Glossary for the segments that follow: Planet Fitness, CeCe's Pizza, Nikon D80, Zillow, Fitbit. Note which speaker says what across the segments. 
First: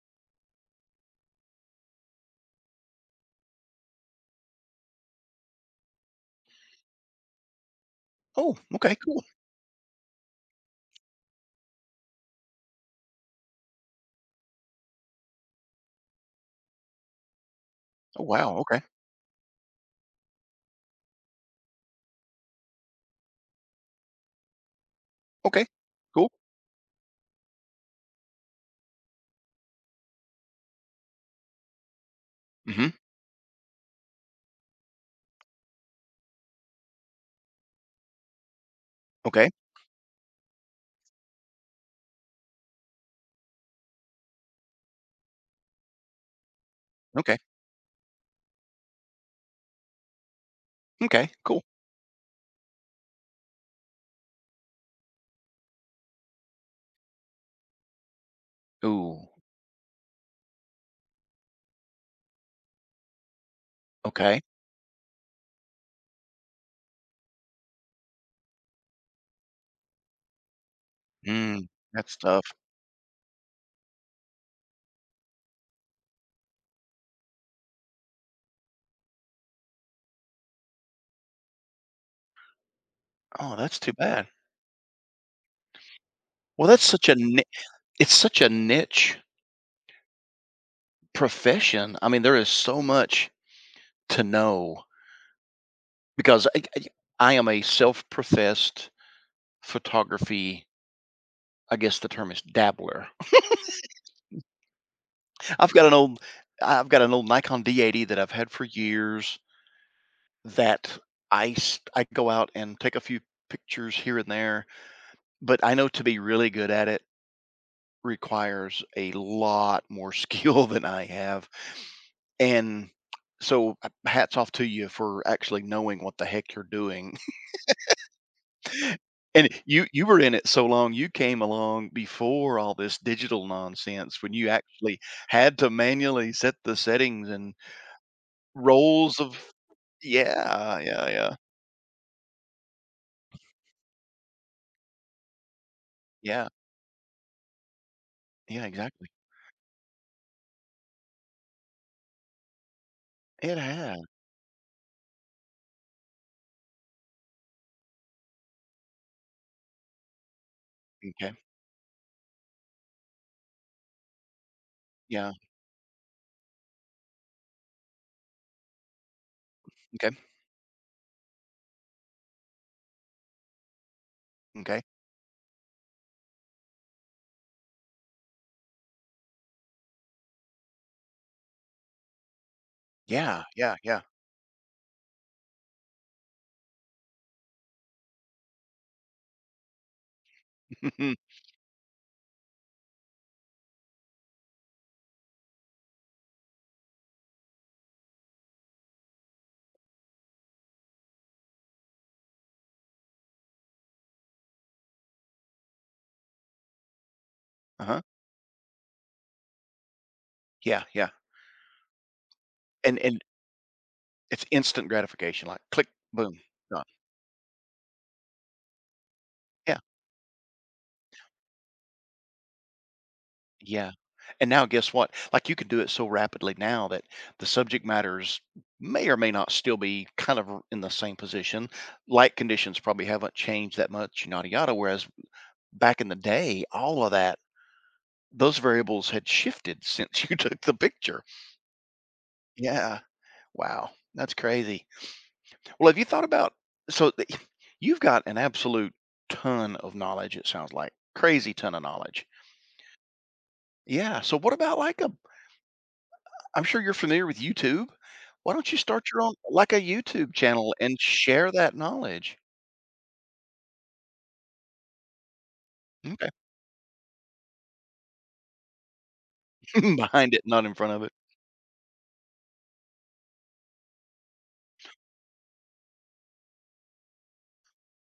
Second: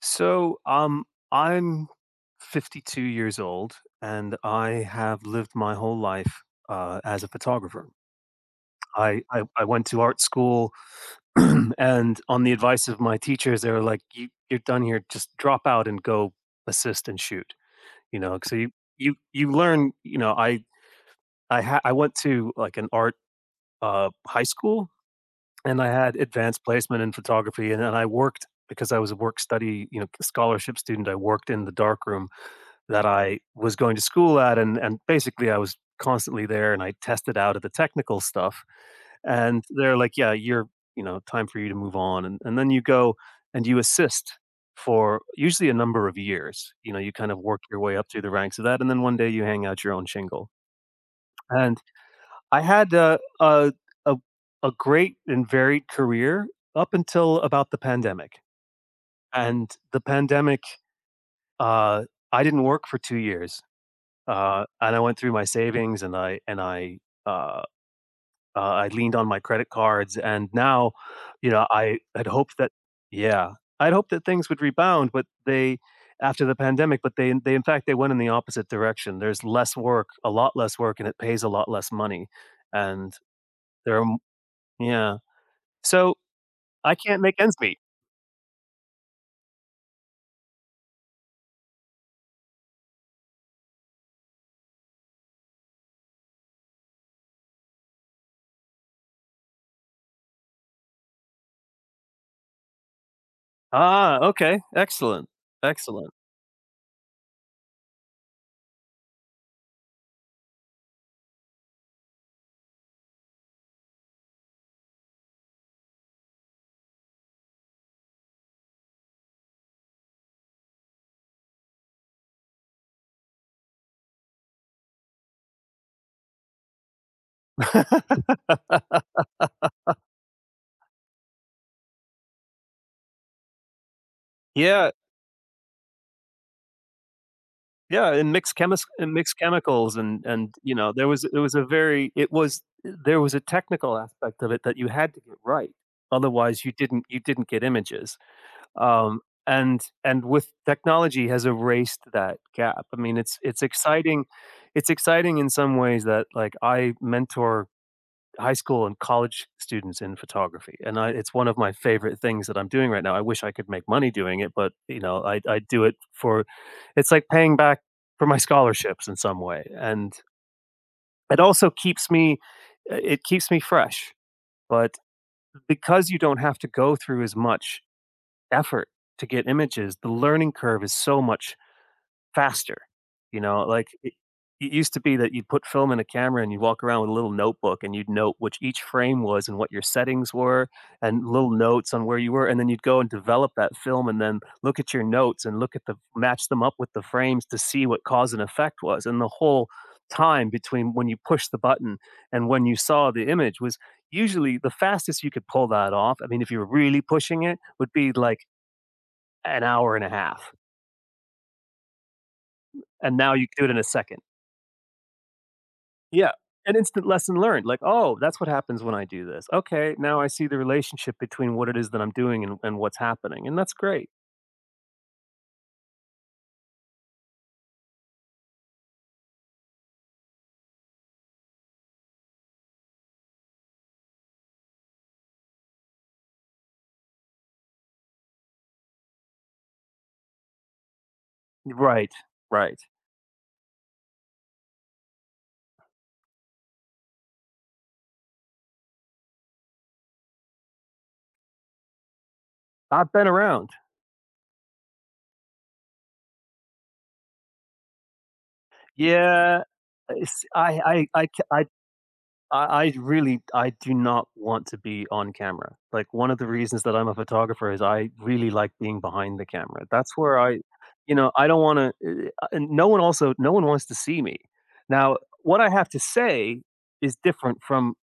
Speaker 1: So, I'm 52 years old, and I have lived my whole life as a photographer.
Speaker 2: Oh, okay,
Speaker 1: I,
Speaker 2: cool.
Speaker 1: I I went to art school. And on the advice of my teachers, they were like, "You're done here. Just drop out and go assist and shoot." You
Speaker 2: Oh,
Speaker 1: know, so
Speaker 2: wow,
Speaker 1: you
Speaker 2: okay.
Speaker 1: you you learn. You know, I went to, like, an art high school,
Speaker 2: Okay,
Speaker 1: and I had
Speaker 2: cool.
Speaker 1: advanced placement in photography, and I worked because I was a work study scholarship student. I worked in the darkroom
Speaker 2: Mhm.
Speaker 1: that I was going to school at, and basically I was constantly there, and I tested out at the technical stuff,
Speaker 2: Okay,
Speaker 1: and they're like, "Yeah, you're time for you to move on," and then you go and you assist for usually a number of years. You know, you kind
Speaker 2: okay,
Speaker 1: of work your way up through the ranks of that, and then one day you hang out your own shingle.
Speaker 2: okay, cool.
Speaker 1: And I had a, a great and varied career up until about the pandemic,
Speaker 2: Ooh,
Speaker 1: and the pandemic. Uh, I didn't work for 2 years.
Speaker 2: okay.
Speaker 1: And I went through my savings, and uh, I leaned on my credit cards, and now, you know,
Speaker 2: Mm,
Speaker 1: I
Speaker 2: that's
Speaker 1: had
Speaker 2: tough.
Speaker 1: hoped that. Yeah, I'd hoped that things would rebound, but they after the pandemic, but they, in fact, they went in the opposite direction. There's less work, a lot less work, and it pays a lot less money, and
Speaker 2: Oh, that's too
Speaker 1: there are m
Speaker 2: bad.
Speaker 1: yeah. So,
Speaker 2: Well, that's
Speaker 1: I
Speaker 2: such a
Speaker 1: can't make
Speaker 2: ni
Speaker 1: ends meet.
Speaker 2: it's such a niche profession. I mean, there is so much to know, because I am a self-professed, photography I guess the term is, dabbler.
Speaker 1: Ah, okay, excellent,
Speaker 2: I've got an
Speaker 1: excellent.
Speaker 2: old I've got an old Nikon D80 that I've had for years. That I s I go out and take a few pictures here and there, but I know to be really good at it requires a lot more skill than I have, and so, hats off to you for actually knowing what the heck you're doing. And you were in it so long. You came along before all this digital nonsense, when you
Speaker 1: Yeah.
Speaker 2: actually had to manually set the settings and
Speaker 1: Yeah, and
Speaker 2: roles of
Speaker 1: mixed chemicals, and, you
Speaker 2: Yeah,
Speaker 1: know, there
Speaker 2: yeah,
Speaker 1: was
Speaker 2: yeah.
Speaker 1: it was a very it was there was a technical aspect of it that you had to get right.
Speaker 2: Yeah,
Speaker 1: Otherwise, you didn't get images.
Speaker 2: yeah, exactly.
Speaker 1: Um, and with technology has erased that gap. I mean,
Speaker 2: It has,
Speaker 1: it's exciting in some ways that, like, I mentor high school and college students in photography, and I
Speaker 2: okay.
Speaker 1: it's one of my favorite things that I'm doing right now. I wish I could make money doing it, but, you know,
Speaker 2: Yeah.
Speaker 1: I do it for, it's like paying back for my scholarships in some way, and
Speaker 2: Okay.
Speaker 1: it also keeps me, it keeps me fresh,
Speaker 2: Okay.
Speaker 1: but because you don't have to go through as much effort to get images, the learning curve is so much faster. You
Speaker 2: Yeah.
Speaker 1: know,
Speaker 2: Yeah.
Speaker 1: like,
Speaker 2: Yeah.
Speaker 1: it used to be that you'd put film in a camera and you'd walk around with a little notebook and you'd note which each frame was and what your settings were and little notes on where you were, and then you'd go and develop that film and then look at your notes and look at the match them up with the frames to see what cause and effect was, and the whole time between when you pushed the button and when you saw the image was usually the fastest you could pull that off. I mean, if you were really pushing it, would
Speaker 2: Uh-huh.
Speaker 1: be, like, an hour and a half,
Speaker 2: Yeah. Yeah. And
Speaker 1: and
Speaker 2: and
Speaker 1: now you could do it in a second.
Speaker 2: it's instant gratification. Like, click,
Speaker 1: Yeah,
Speaker 2: boom,
Speaker 1: an
Speaker 2: done.
Speaker 1: instant lesson learned. Like, "Oh, that's what happens when I do this.
Speaker 2: Yeah.
Speaker 1: Okay, now I see the relationship between what it is that I'm doing and what's happening," and that's
Speaker 2: Yeah.
Speaker 1: great.
Speaker 2: And now guess what? Like, you can do it so rapidly now that the subject matters may or may not still be kind of in the same position. Light conditions probably haven't changed that much, yada yada. Whereas back in the day, all of that those variables had shifted since you took the picture.
Speaker 1: Right, right.
Speaker 2: Yeah. Wow. That's crazy. Well, have you thought about, so th- you've got an absolute ton of knowledge, it sounds like. Crazy ton of knowledge.
Speaker 1: I've been around.
Speaker 2: Yeah. So what about, like a I'm sure you're familiar with YouTube. Why don't you start your own,
Speaker 1: Yeah,
Speaker 2: like, a YouTube
Speaker 1: it's
Speaker 2: channel and
Speaker 1: I, ca-
Speaker 2: share that knowledge?
Speaker 1: I really I do not want to be on camera. Like,
Speaker 2: Okay.
Speaker 1: one of the reasons that I'm a photographer is I really like being behind the camera. That's
Speaker 2: Behind
Speaker 1: where
Speaker 2: it,
Speaker 1: I,
Speaker 2: not in front of it.
Speaker 1: you know, I don't wanna, and no one wants to see me. Now, what I have to say is different from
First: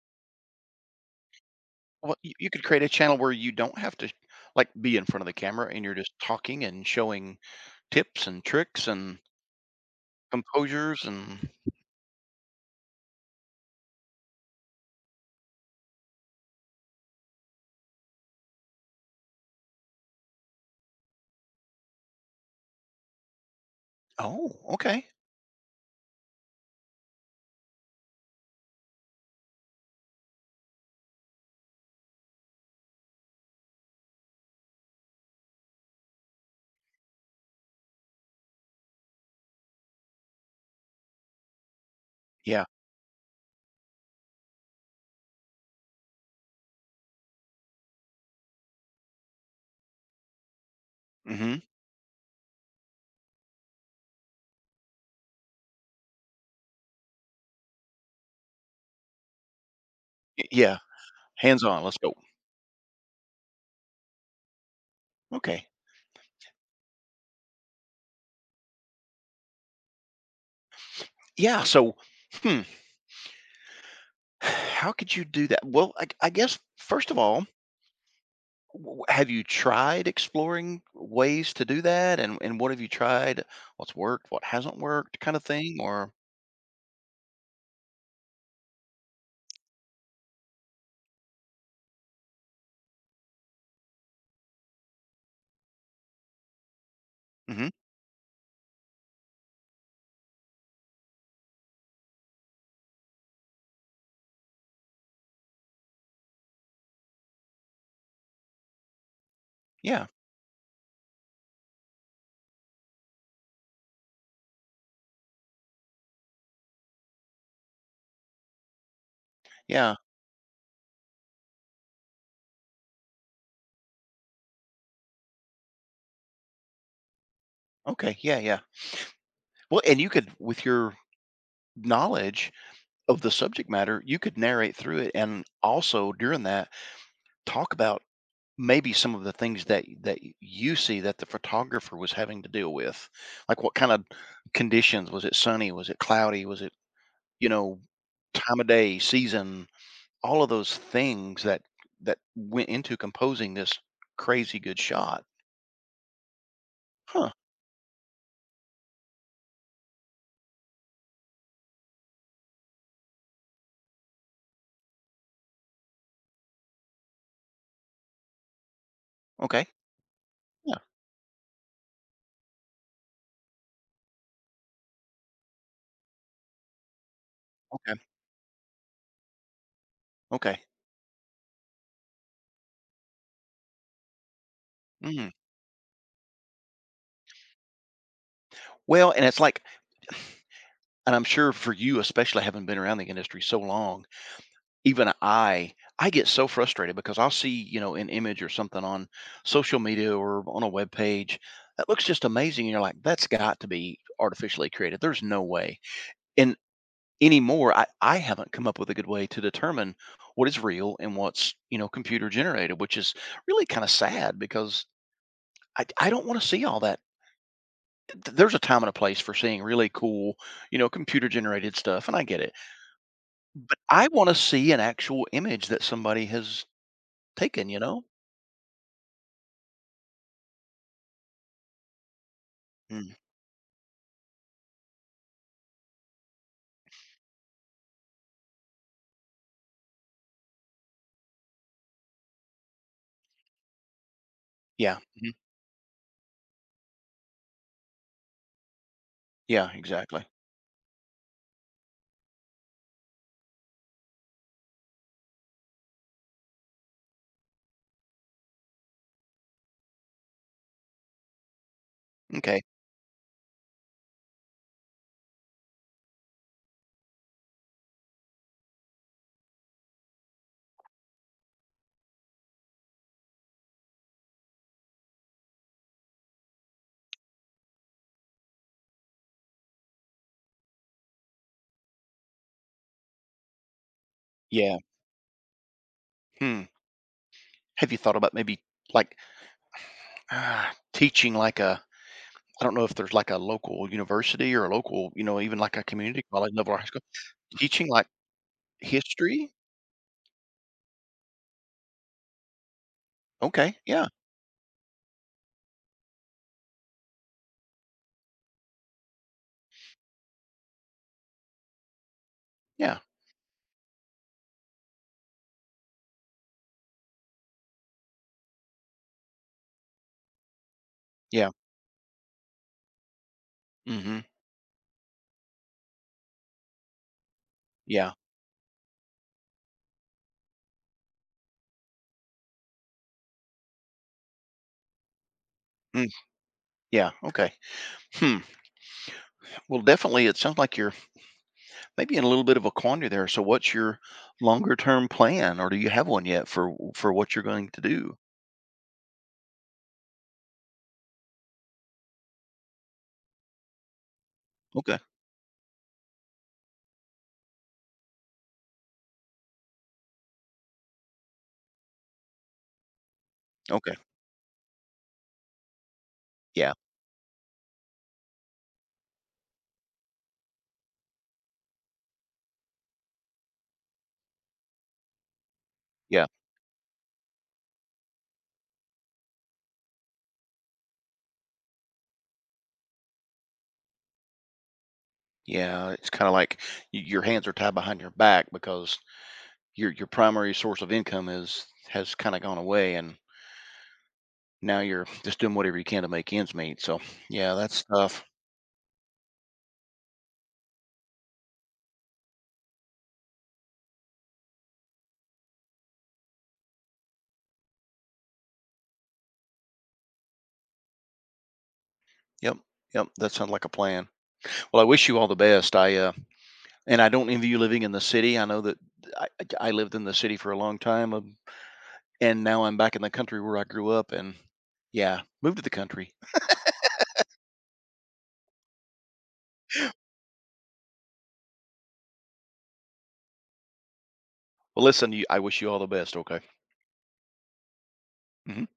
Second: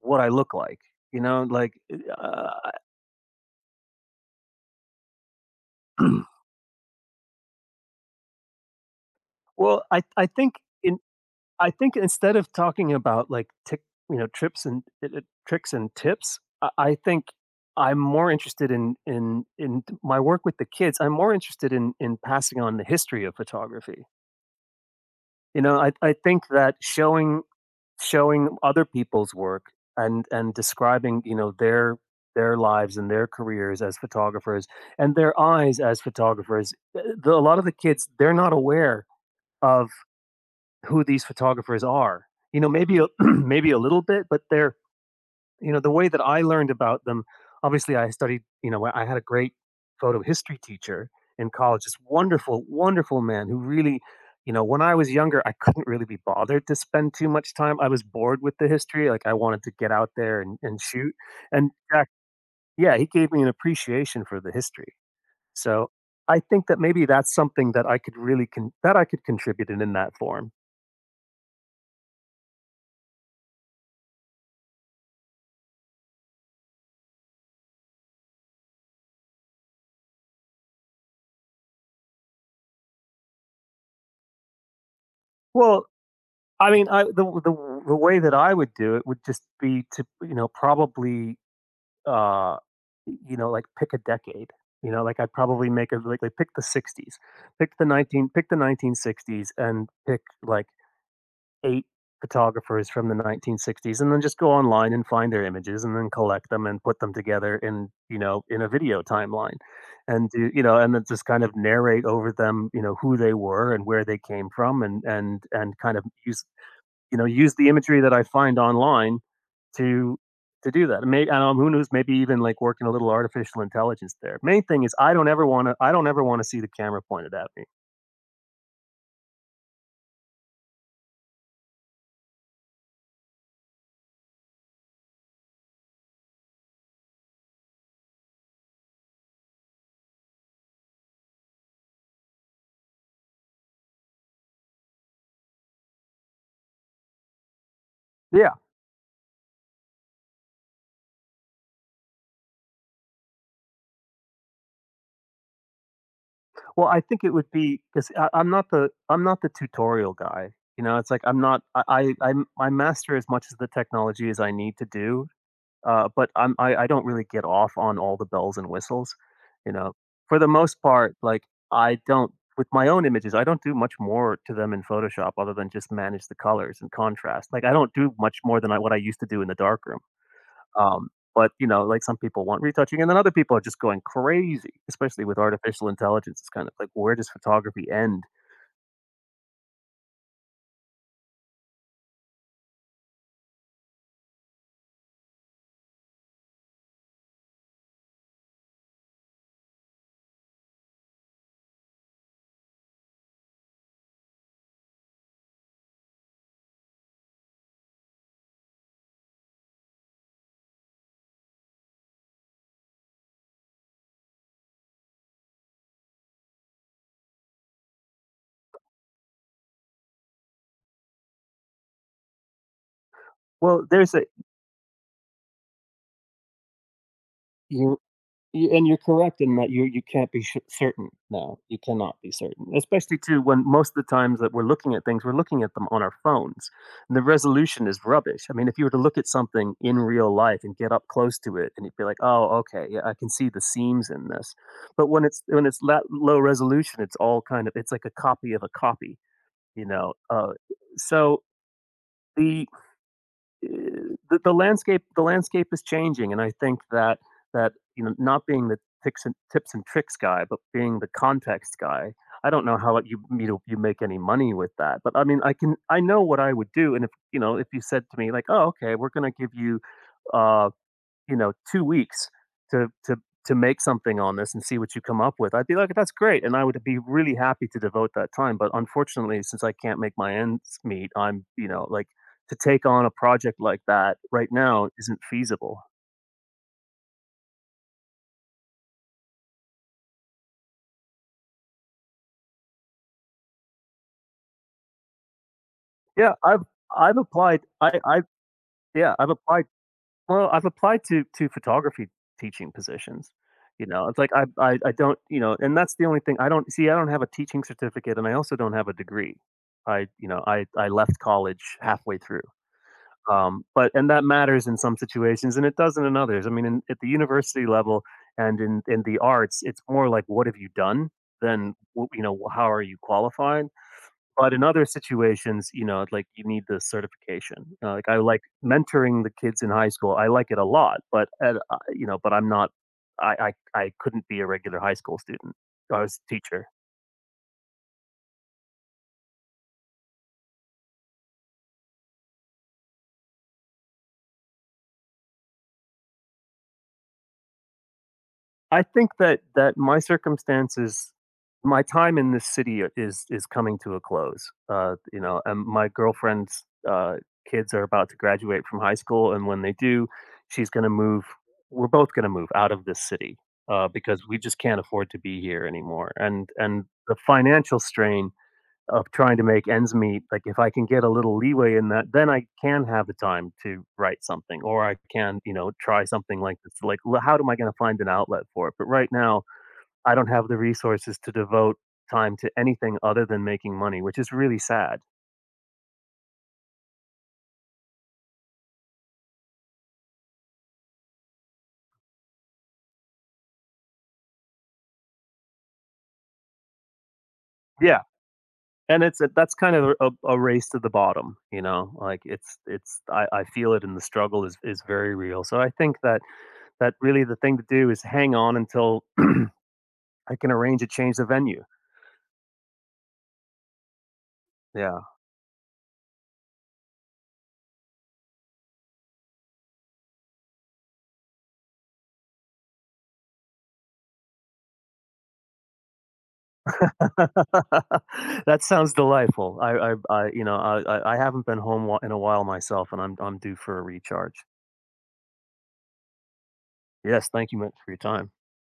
Speaker 1: what I look like, you know, like,
Speaker 2: Well, you could create a channel where you don't have to, like, be in front of the camera, and you're just talking and showing tips and tricks and
Speaker 1: well, in
Speaker 2: composures, and
Speaker 1: I think instead of talking about, like, tick, you know, trips and tricks and tips. I think I'm more interested in my work with the kids. I'm more interested in passing on the history of photography.
Speaker 2: oh, okay.
Speaker 1: You know, I think that showing other people's work and describing, their lives and their careers as photographers, and their eyes as photographers. A lot of the kids, they're not aware of who these photographers are, you
Speaker 2: Yeah.
Speaker 1: know. Maybe maybe a little bit, but they're, you know, the way that I learned about them. Obviously I studied, you know. I had a great photo history teacher in
Speaker 2: Hmm.
Speaker 1: college, this wonderful, wonderful man who really, you know, when I was younger, I couldn't really be bothered to spend too much time. I was bored with the history. Like, I wanted to get out there and,
Speaker 2: Yeah.
Speaker 1: and shoot.
Speaker 2: Hands
Speaker 1: And
Speaker 2: on. Let's
Speaker 1: Jack,
Speaker 2: go.
Speaker 1: yeah, he gave me an appreciation for the history.
Speaker 2: Okay.
Speaker 1: So I think that maybe that's something that I could contribute in that form.
Speaker 2: Yeah, so, hmm, how could you do that? Well, I guess, first of all, w have you tried exploring ways to do that, and what have you tried? What's worked, what hasn't worked, kind of thing,
Speaker 1: Well,
Speaker 2: or
Speaker 1: I mean, I the way that I would do it would just be to, probably, uh, like, pick a decade. You know, like, I'd probably make a like, pick the '60s,
Speaker 2: Mhm,
Speaker 1: pick the 1960s, and pick, like, 8 photographers from the 1960s, and then just go online and find their images, and then collect them and put them together in, you know, in a video timeline
Speaker 2: yeah,
Speaker 1: and and then just kind of narrate over them, you know, who they were and where they came from and kind of use, use the imagery that I find online
Speaker 2: yeah,
Speaker 1: to to do that. And may who knows, maybe even, like, working a little artificial intelligence there. Main thing is I don't ever want to see the camera pointed at me.
Speaker 2: okay, yeah, yeah. Well, and you could, with your knowledge of the subject matter, you could narrate through it, and also during that, talk about maybe some of the things that you see that the photographer was having to deal with, like what kind of conditions, was it sunny, was it cloudy, was it, you know,
Speaker 1: Yeah.
Speaker 2: time of day, season, all of those things that went into composing this crazy good shot.
Speaker 1: Well, I think
Speaker 2: Huh.
Speaker 1: it would be because I'm not the tutorial guy. You know, it's like I'm not I, I master as much of the technology as I need to do. But I don't really get off on all the bells and whistles,
Speaker 2: Okay.
Speaker 1: you know? For the
Speaker 2: Yeah.
Speaker 1: most part, like, I don't with my own images, I don't do much more to them in Photoshop other than just manage the colors and contrast. Like, I don't
Speaker 2: Okay.
Speaker 1: do much more than I what I used to do in the darkroom.
Speaker 2: Okay.
Speaker 1: Um, but, you know, like, some people want retouching, and then other people are just going crazy, especially
Speaker 2: Mhm.
Speaker 1: with artificial intelligence. It's kind of like, where does photography end?
Speaker 2: Well, and it's like, and I'm sure for you, especially having been around the industry so long, even I get so frustrated because I'll see, you know, an image or something on social media or on a web page that looks just amazing. And you're like, that's got to be artificially created. There's no way. And anymore, I haven't come up with a good way to determine what is real and what's, you know, computer generated, which is really kind of sad because I don't want to see all that. There's a time and a place for seeing really cool, you know, computer generated stuff. And I get it.
Speaker 1: Well,
Speaker 2: I
Speaker 1: there's a
Speaker 2: want to see an actual image that somebody has taken, you
Speaker 1: you
Speaker 2: know?
Speaker 1: Y and you're correct in that you can't be sh certain. No, you cannot be certain,
Speaker 2: Mm.
Speaker 1: especially too when most of the times that we're looking at things, we're looking at them on our phones, and the resolution is rubbish. I mean, if you were to look at something in real life and get up close to it, and you'd be like, "Oh, okay, yeah, I can see the seams in this,"
Speaker 2: Yeah.
Speaker 1: but
Speaker 2: Mhm.
Speaker 1: when it's that low resolution, it's all kind of, it's like a copy of a copy,
Speaker 2: Yeah,
Speaker 1: you know?
Speaker 2: exactly.
Speaker 1: So the the landscape is changing, and I think that, not being the tips and tricks guy, but being the context guy. I
Speaker 2: Okay.
Speaker 1: don't know how you, you know, you make any money with that, but I mean I can, I know what I would do, and if, you know, if you said to me like, "Oh, okay, we're gonna give you uh you know, 2 weeks to make something on this and see what you come up with." I'd be like, "That's great," and I would be really happy to devote that time, but unfortunately, since I can't make my ends meet, I'm, you know, like, to take on a project like that right
Speaker 2: Yeah.
Speaker 1: now isn't feasible.
Speaker 2: Hmm. Have you thought about maybe, like, teaching, like a, I don't know if there's like a local university or a local, you know, even like a community
Speaker 1: Yeah,
Speaker 2: college level, or high school,
Speaker 1: I've applied
Speaker 2: teaching, like,
Speaker 1: I yeah, I've
Speaker 2: history?
Speaker 1: applied. Well, I've applied to photography teaching positions.
Speaker 2: Okay.
Speaker 1: You
Speaker 2: Yeah.
Speaker 1: know, it's like I don't. You know, and that's the only thing I don't see. I don't have a teaching certificate, and I also don't have a degree. I You know, I left college halfway through,
Speaker 2: Yeah.
Speaker 1: but and that matters in some situations, and it doesn't in others. I mean, in at the university level and in the arts, it's more like, "What have you done?"
Speaker 2: Yeah.
Speaker 1: than, w you know, "How are you qualified?"
Speaker 2: Hmm.
Speaker 1: But in other situations, you know, like, you need the certification. Like,
Speaker 2: Yeah.
Speaker 1: I like mentoring the kids in high school, I like it a lot, but at, you know, but I couldn't be a regular high school student. I
Speaker 2: Mm.
Speaker 1: was a teacher.
Speaker 2: Yeah. Okay. Hmm. Well, definitely, it sounds like you're maybe in a little bit of a quandary there. So what's your longer term plan, or do you have one yet for what you're going to do?
Speaker 1: I think that my circumstances, my time in this city, is coming to a close.
Speaker 2: Okay.
Speaker 1: You know, and my girlfriend's, kids are about to graduate from high school, and when they do, she's going to move. We're both going to move out of this city,
Speaker 2: Okay.
Speaker 1: because we just can't afford to be here anymore. And
Speaker 2: Yeah.
Speaker 1: and the financial strain of trying to make ends meet, like, if I can get a little leeway in that, then I can have the time to write something, or I can, you know, try
Speaker 2: Yeah.
Speaker 1: something like this. Like, l how am I gonna find an outlet for it? But right now, I don't have the resources to devote time to anything other than making money, which is really sad.
Speaker 2: Yeah, it's kind of like, your hands are tied behind your back because your primary source of income is has kind of gone away, and now you're just doing whatever you can to make ends meet. So yeah, that's
Speaker 1: Yeah,
Speaker 2: tough.
Speaker 1: and it's, that's kind of a race to the bottom, you know? Like, it's I feel it and the struggle is very real. So I think that really the thing to do is hang on until I can arrange a change of venue.
Speaker 2: Yep, yep, that sounds like a plan. Well, I wish
Speaker 1: Yeah.
Speaker 2: you all the best. I and I don't envy you living in the city. I know that I, I lived in the city for a long time, and now I'm back in the country where I grew up, and yeah, moved to the country.
Speaker 1: That sounds delightful. I you know, I haven't been home whi in a while myself, and I'm due for a recharge.
Speaker 2: Well, listen, I wish you all the best. Okay.
Speaker 1: Yes, thank you much for your time.
Speaker 2: Mhm.